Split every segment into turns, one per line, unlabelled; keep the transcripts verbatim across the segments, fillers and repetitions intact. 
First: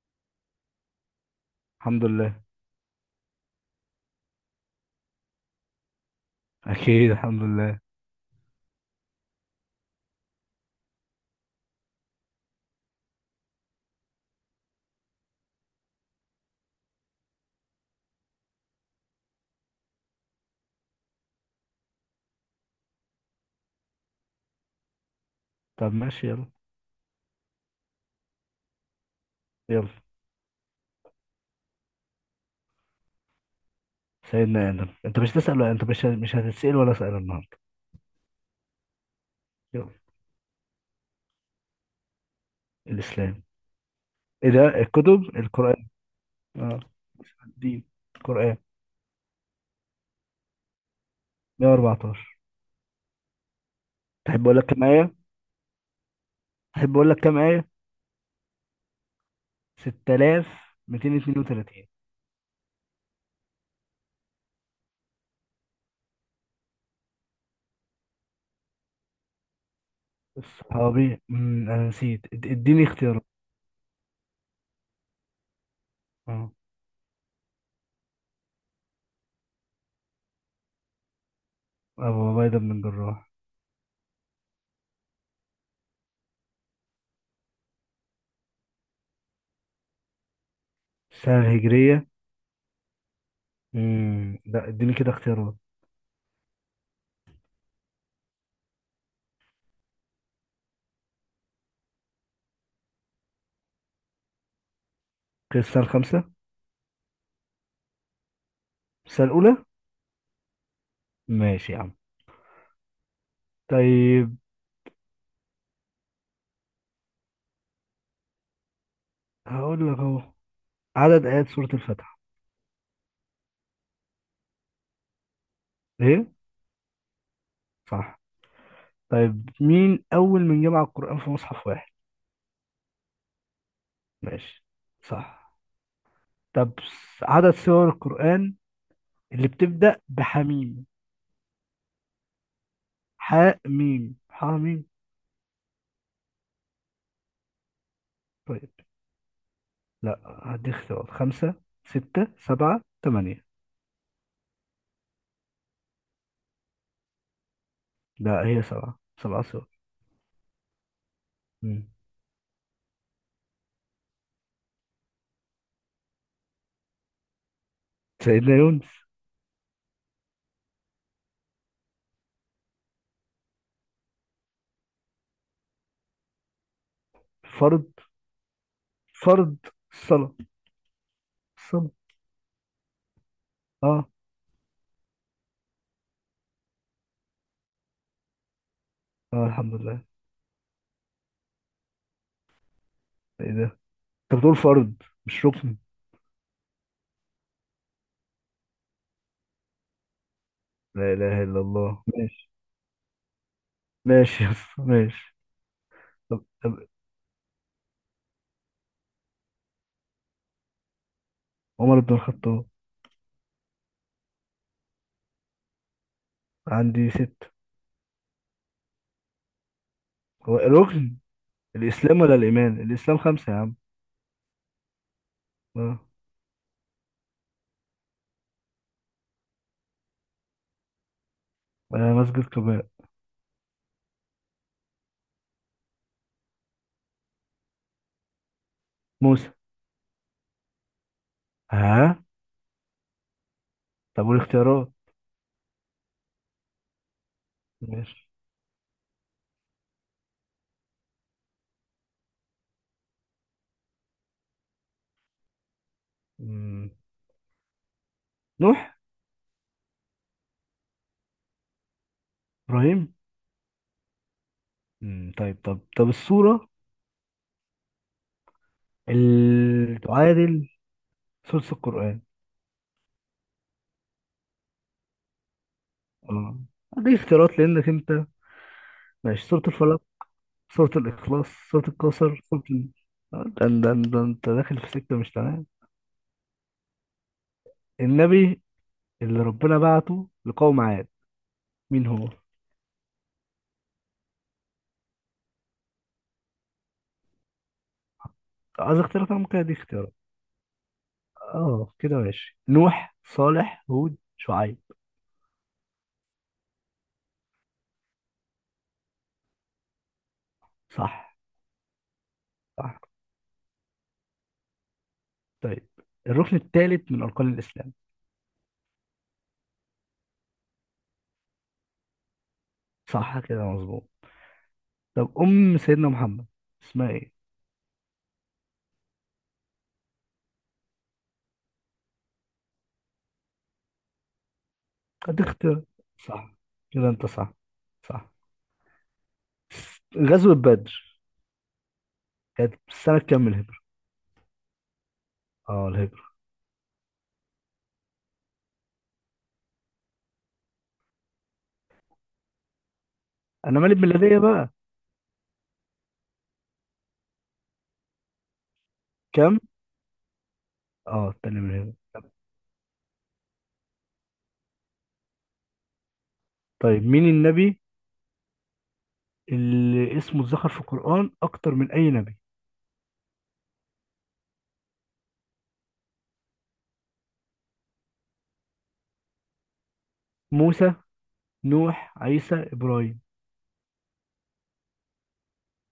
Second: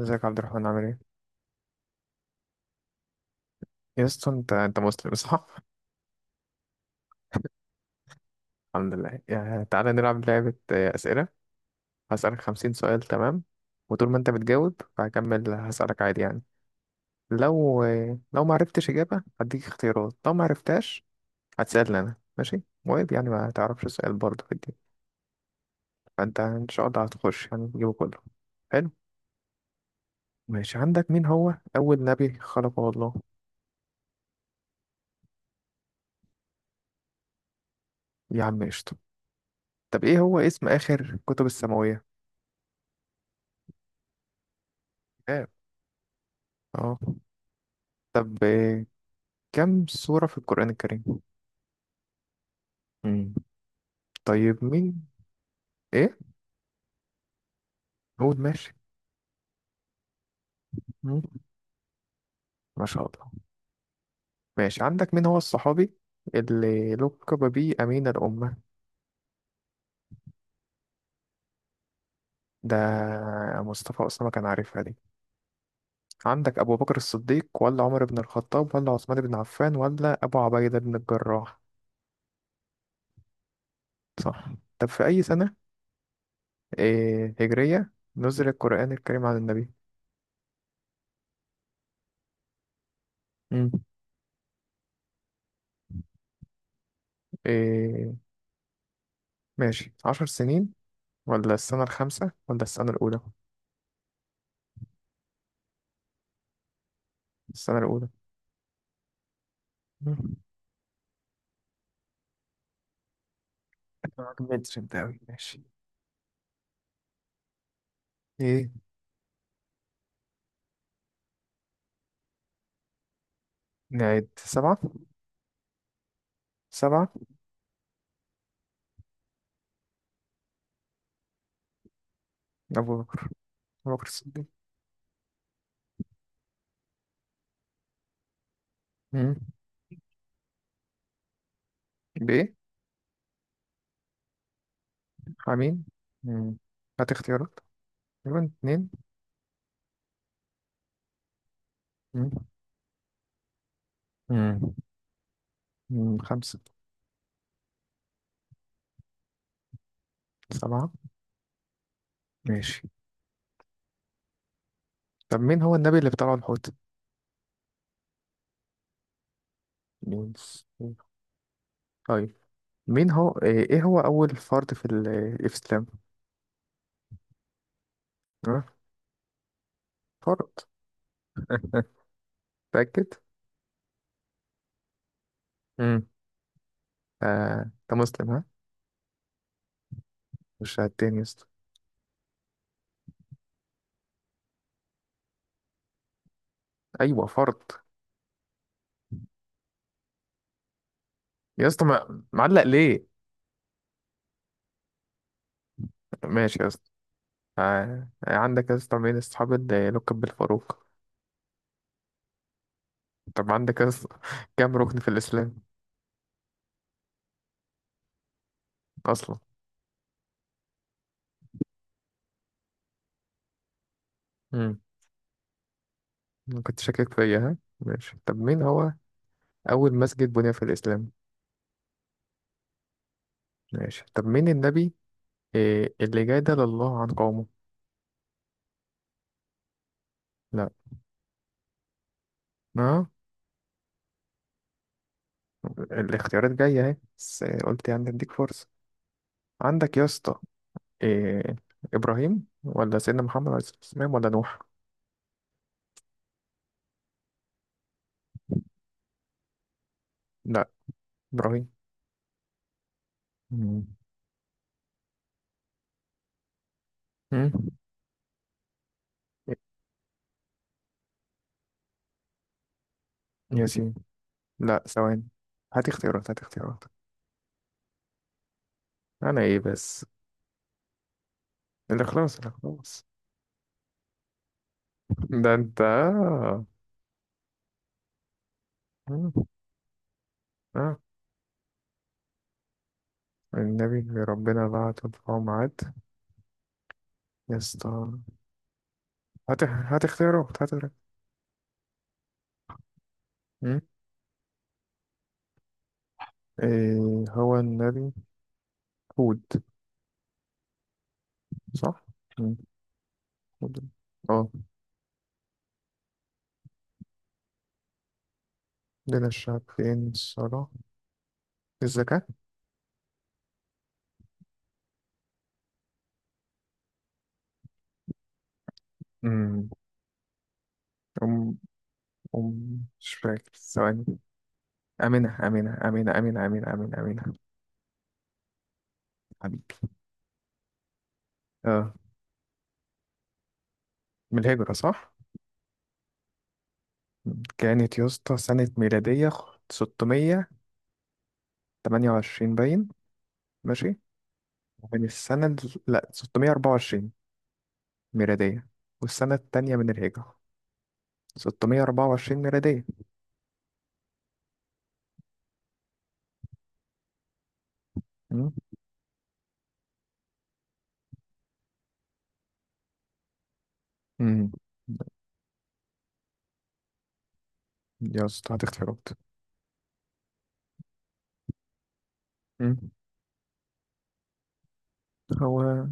ازيك يا عبد الرحمن، عامل ايه؟
الحمد لله.
يا اسطى انت انت مسلم صح؟
اكيد الحمد لله.
الحمد لله. يعني تعالى نلعب لعبة آه، أسئلة. هسألك خمسين سؤال، تمام؟ وطول ما انت بتجاوب فهكمل هسألك عادي يعني. لو آه، لو ما عرفتش إجابة هديك اختيارات، لو ما عرفتهاش هتسألني أنا، ماشي؟ وعيب يعني ما تعرفش السؤال برضه في الدين.
طب ماشي،
فانت
يلا.
إن شاء الله هتخش يعني تجيبه كله، حلو؟
يلا.
ماشي، عندك مين هو أول نبي خلقه الله؟
سيدنا ادم. انت مش تسأل؟ ولا انت مش مش هتتسأل ولا سأل النهارده؟
يا عم قشطة.
يلا.
طب ايه هو اسم آخر كتب السماوية؟
الاسلام. ايه ده؟ الكتب
اه.
القرآن. اه
اه.
الدين.
طب
القرآن
آه، كم سورة في القرآن الكريم؟
مية وأربعتاشر.
مم.
تحب اقول
طيب
لك كام
مين؟
آية؟
إيه؟
تحب اقول لك كام آية.
قول ماشي. مم.
ستة آلاف ومئتين واثنين وثلاثين.
ما شاء الله. ماشي، عندك مين هو الصحابي اللي لقب به أمين الأمة؟
الصحابي أمم، انا نسيت. إد-
ده
اديني اختيارات.
مصطفى أسامة كان عارفها دي.
اه،
عندك أبو بكر الصديق ولا عمر بن الخطاب ولا عثمان بن عفان ولا أبو عبيدة بن الجراح؟
ابو عبيدة بن الجراح.
صح. طب في أي سنة إيه هجرية نزل القرآن الكريم على النبي؟
السنة الهجرية.
مم.
امم لا، اديني كده اختيارات.
إيه، ماشي، عشر سنين ولا السنة الخامسة ولا السنة الأولى؟
السنة الخامسة.
السنة الأولى.
السنة الأولى. ماشي يا عم. طيب
متر ده أوي، ماشي. إيه
هقول لك اهو: عدد آيات سورة الفاتحة؟
نعد؟ سبعة.
ايه؟
سبعة.
صح. طيب، مين أول من جمع القرآن في مصحف واحد؟
أبو بكر، أبو بكر الصديق.
ماشي، صح. طب س- عدد سور القرآن
مم.
اللي بتبدأ بحميم،
بيه.
حاء ميم حاء ميم.
حميم. مم. هات اختيارات. تقريبا
طيب
اتنين.
لا، هدي اختيارات: خمسة، ستة،
مم.
سبعة، ثمانية.
مم. مم. خمسة.
لا، هي سبعة. سبعة سور.
سبعة.
مم.
ماشي. طب مين هو النبي اللي بطلعه الحوت؟
سيدنا يونس.
يونس. طيب مين هو إيه إيه هو أول فرد في ال- الإسلام؟
فرض.
أه؟
فرض. الصلاة.
فرد.
الصلاة.
متأكد؟
اه.
مم. آه، أنت مسلم، ها؟
اه الحمد لله.
مش هتاني يا اسطى.
ايه ده؟ انت بتقول فرض مش ركن.
أيوه، فرد.
لا إله إلا
يا اسطى
الله.
ما- معلق ليه؟
ماشي يس، ماشي. طب
ماشي يا
طب
اسطى. آه، عندك يا اسطى مين اصحاب اللي يلقب بالفاروق؟
عمر بن الخطاب.
طب عندك يا اسطى كام ركن في الاسلام
عندي ست.
اصلا؟
هو الركن الإسلام ولا الإيمان؟ الإسلام خمسة يا عم.
امم.
اه.
كنت شاكك فيا، ها؟ ماشي. طب مين هو اول مسجد بني في الاسلام؟
آه، مسجد قباء.
ماشي. طب مين النبي إيه اللي جادل الله عن قومه؟
موسى.
لا.
ها؟
اه.
طب والاختيارات؟
الاختيارات جايه اهي، بس قلت يعني
ماشي.
اديك فرصه. عندك يا اسطى إيه ابراهيم ولا سيدنا محمد عليه الصلاه والسلام ولا نوح؟
مم. نوح.
لا، ابراهيم.
إبراهيم. مم. طيب، طب طب السورة
امم.
اللي تعادل سورة القرآن.
ياسين. لا، ثواني، هات اختيارات، هات
اه
اختيارات.
دي اختيارات لأنك أنت.
انا
ماشي:
ايه
سورة الفلق،
بس؟
سورة الإخلاص، سورة
الاخلاص،
الكوثر، سورة ال...
الاخلاص.
آه، ده ده ده أنت داخل في سكة مش
ده
تمام.
انت آه.
النبي
مم.
اللي ربنا بعته لقوم
آه.
عاد، مين هو؟
النبي اللي ربنا بعت القوم عاد، يا اسطى.
عايز اختيارات. انا ممكن
هات،
ادي
هات
اختيارات.
اختيارات، هات اختيارات.
اه كده ماشي: نوح،
مم.
صالح، هود، شعيب.
إيه هو النبي؟ هود.
صح.
صح؟ مم.
صح.
هود. اه.
طيب، الركن الثالث من اركان الاسلام.
دين الشعب، فين الصلاة؟ الزكاة.
صح كده، مظبوط. طب ام سيدنا محمد اسمها ايه؟
أم أم أم مش فاكر، ثواني. أمينة،
ادي
أمينة،
اختيارات.
أمينة، أمينة،
صح.
أمينة، أمينة،
كده
أمينة.
انت صح. صح.
حبيبي.
غزوة بدر
اه.
كانت سنة كام من الهجرة؟
من الهجرة صح؟
اه، الهجرة.
كانت يا اسطى سنة ميلادية ستمية وتمانية وعشرين. باين.
انا
ماشي.
مالي بميلادية بقى.
من السنة ال- لا ستمية واربعة وعشرين ميلادية. والسنة
كام؟
التانية من الهجرة
اه، التانية من الهجرة.
ستمية واربعة وعشرين ميلادية.
طيب مين النبي
مم.
اللي اسمه اتذكر في القرآن أكتر من أي نبي؟
مم. يا اسطى هتختفي.
موسى، نوح، عيسى، إبراهيم.
هو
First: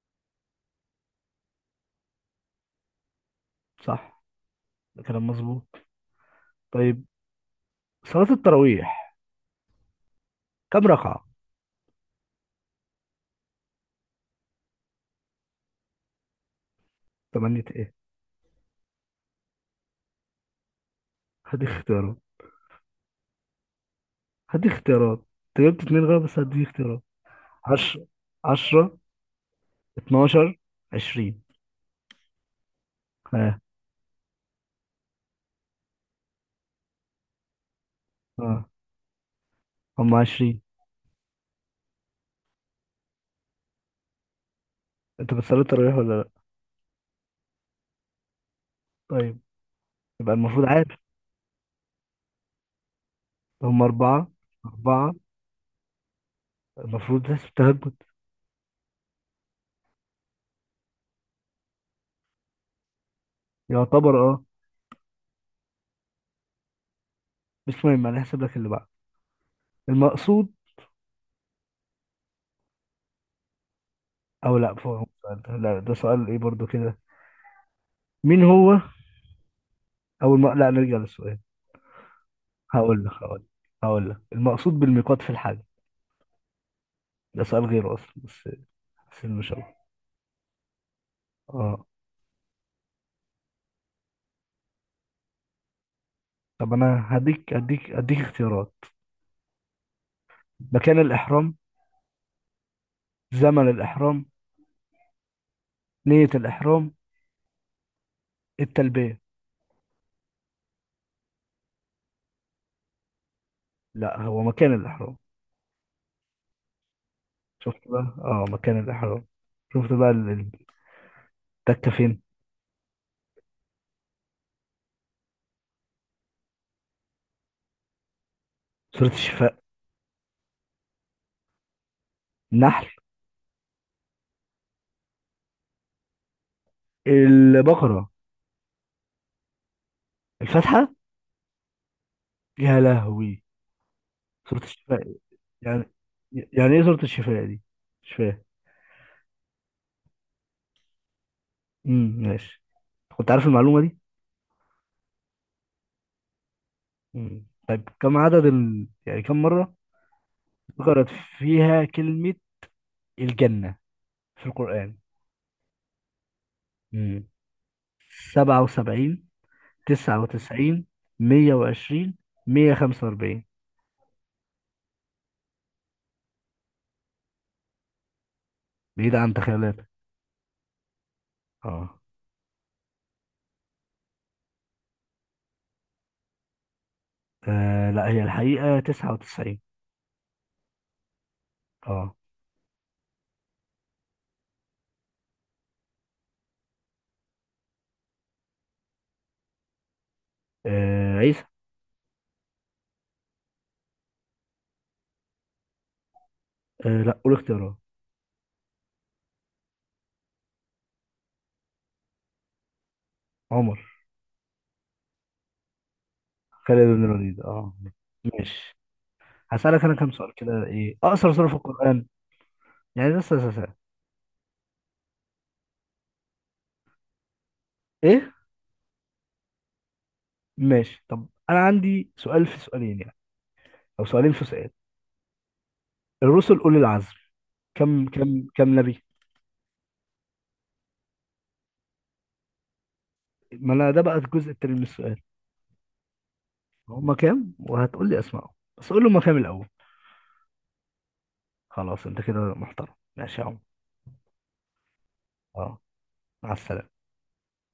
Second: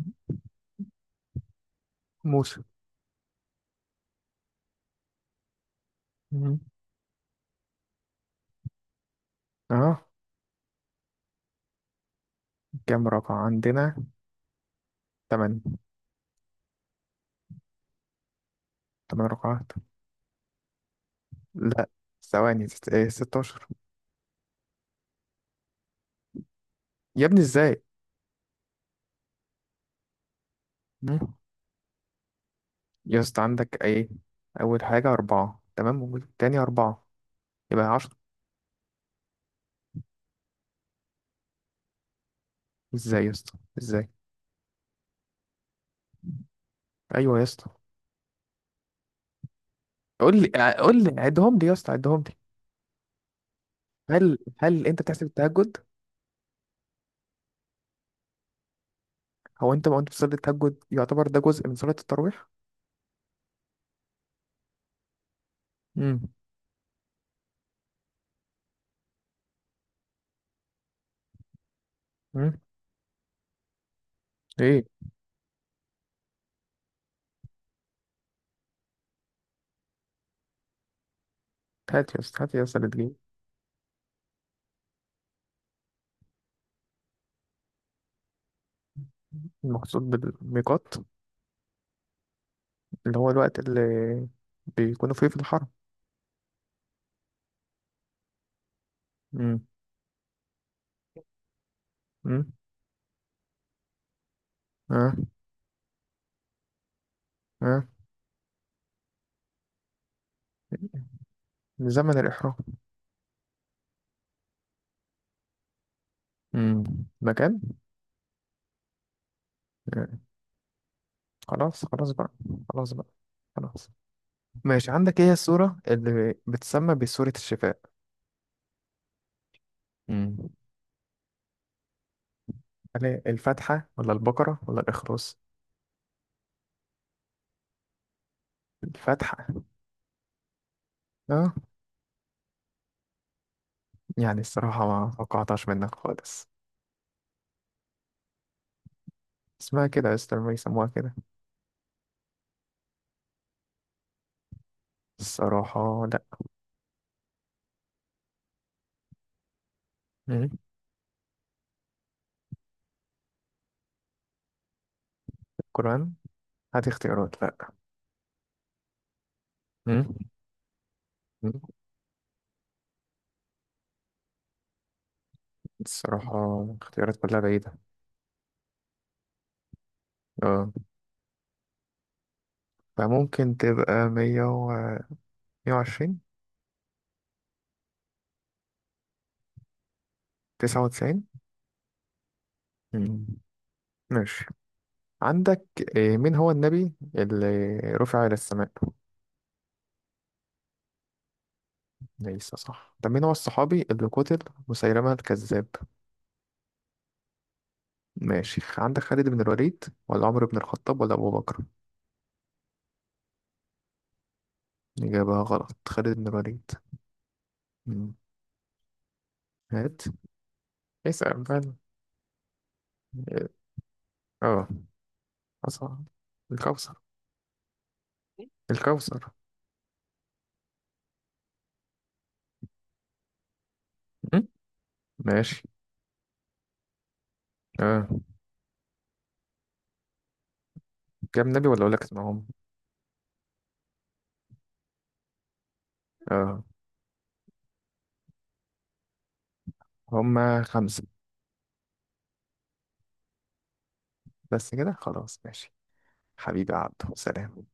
موسى.
صح. ده كلام مظبوط.
مم.
طيب، صلاة التراويح
اه.
كم ركعة؟
كام رقعة عندنا؟ تمن
تمانية؟ ايه؟
تمن رقعات.
هدي
لا،
اختيارات.
ثواني، ست- ايه، ستاشر.
هدي اختيارات. انت جبت اتنين غلط، بس هدي اختيارات:
يا ابني ازاي؟
عشرة، عشرة، اتناشر،
مم.
عشرين.
يا اسطى
ها.
عندك ايه؟ أول حاجة أربعة، تمام، والتاني أربعة، يبقى.
ها. هم عشرين.
ازاي يا اسطى ازاي؟
انت بتصلي التراويح ولا لا؟
ايوه يا اسطى.
طيب. يبقى
قول لي
المفروض
ع-
عارف.
قول لي عدهم لي يا اسطى، عدهم لي.
هم أربعة.
هل هل انت
أربعة.
بتحسب التهجد؟
المفروض تحسب تهجد.
هو انت ما انت بتصلي التهجد، يعتبر ده جزء من صلاة التراويح.
يعتبر اه.
امم.
بس المهم انا هحسب لك اللي بعد المقصود.
امم.
او لا،
ايه.
فوق السؤال ده، لا ده سؤال ايه برضو كده. مين هو أول، ما لا نرجع للسؤال.
هات يا اسطى، هات يا اسطى اللي
هقول لك
تجيب.
هقول لك هقول لك المقصود بالميقات في الحج. ده سؤال غير أصلا. بس بس إن شاء الله.
المقصود بالميقات
أه،
اللي هو الوقت اللي بيكونوا فيه في الحرم.
طب أنا هديك أديك أديك اختيارات:
امم.
مكان الإحرام،
امم.
زمن الإحرام،
اه.
نية الإحرام،
اه.
التلبية.
من زمن الإحرام.
لا، هو مكان الإحرام.
امم. مكان.
شفت بقى؟ أه، مكان الإحرام. شفت
آه.
بقى ال- ال-
خلاص
التكة
خلاص
فين.
بقى. خلاص بقى. خلاص. ماشي، عندك ايه هي السورة اللي بتسمى بسورة الشفاء؟
سورة الشفاء.
مم.
النحل.
هل هي الفتحة ولا البقرة ولا الإخروس؟
البقرة.
الفتحة.
الفاتحة.
اه.
يا لهوي.
يعني
سورة
الصراحة ما
الشفاء
توقعتهاش
يعني؟
منك خالص.
يعني إيه سورة الشفاء دي؟ مش فاهم.
اسمها كده يا اسطى لما يسموها كده.
امم ماشي، كنت عارف المعلومة دي.
الصراحة لا.
امم طيب كم عدد ال... يعني كم مرة
مم.
ذكرت فيها كلمة الجنة في القرآن؟
القرآن. هات
امم
اختيارات، لا.
سبعة وسبعين،
مم.
تسعة وتسعين،
مم.
مية وعشرين، مية وخمسة وأربعين؟
الصراحة اختيارات كلها بعيدة.
بعيدة عن تخيلاتك.
اه.
اه.
فممكن تبقى مية و مية وعشرين.
آه، لا، هي الحقيقة تسعة وتسعين.
تسعة وتسعين.
اه.
مم. ماشي. عندك إيه، مين هو النبي اللي رفع إلى السماء؟
آه، عيسى.
ليس صح. طب مين هو الصحابي اللي قتل مسيلمة الكذاب؟
آه، لا، قول اختيارات.
ماشي، عندك خالد بن الوليد ولا عمرو بن الخطاب ولا أبو بكر؟
عمر.
إجابة غلط، خالد بن الوليد.
خالد بن الوليد. اه،
مم.
ماشي. هسألك انا
هات،
كم سؤال كده: ايه اقصر
اسأل
سورة في
بقى.
القرآن؟ يعني لسه لسه- لسه.
اه. أصعب. الكوثر.
ايه؟
الكوثر.
ماشي. طب انا عندي سؤال في سؤالين يعني، او سؤالين في
مم.
سؤال.
ماشي.
الرسل اولي العزم كم
اه.
كم كم نبي؟
كام نبي ولا أقول لك اسمهم؟
ما انا ده بقى الجزء التاني من السؤال.
اه.
هما كام وهتقول لي اسمائهم؟ بس قول لي هما كام الاول.
هما خمسة.
خلاص، انت كده محترم. ماشي يا عم.
بس كده، خلاص، ماشي.
اه. مع
حبيبي يا
السلامه.
عبدو، سلام.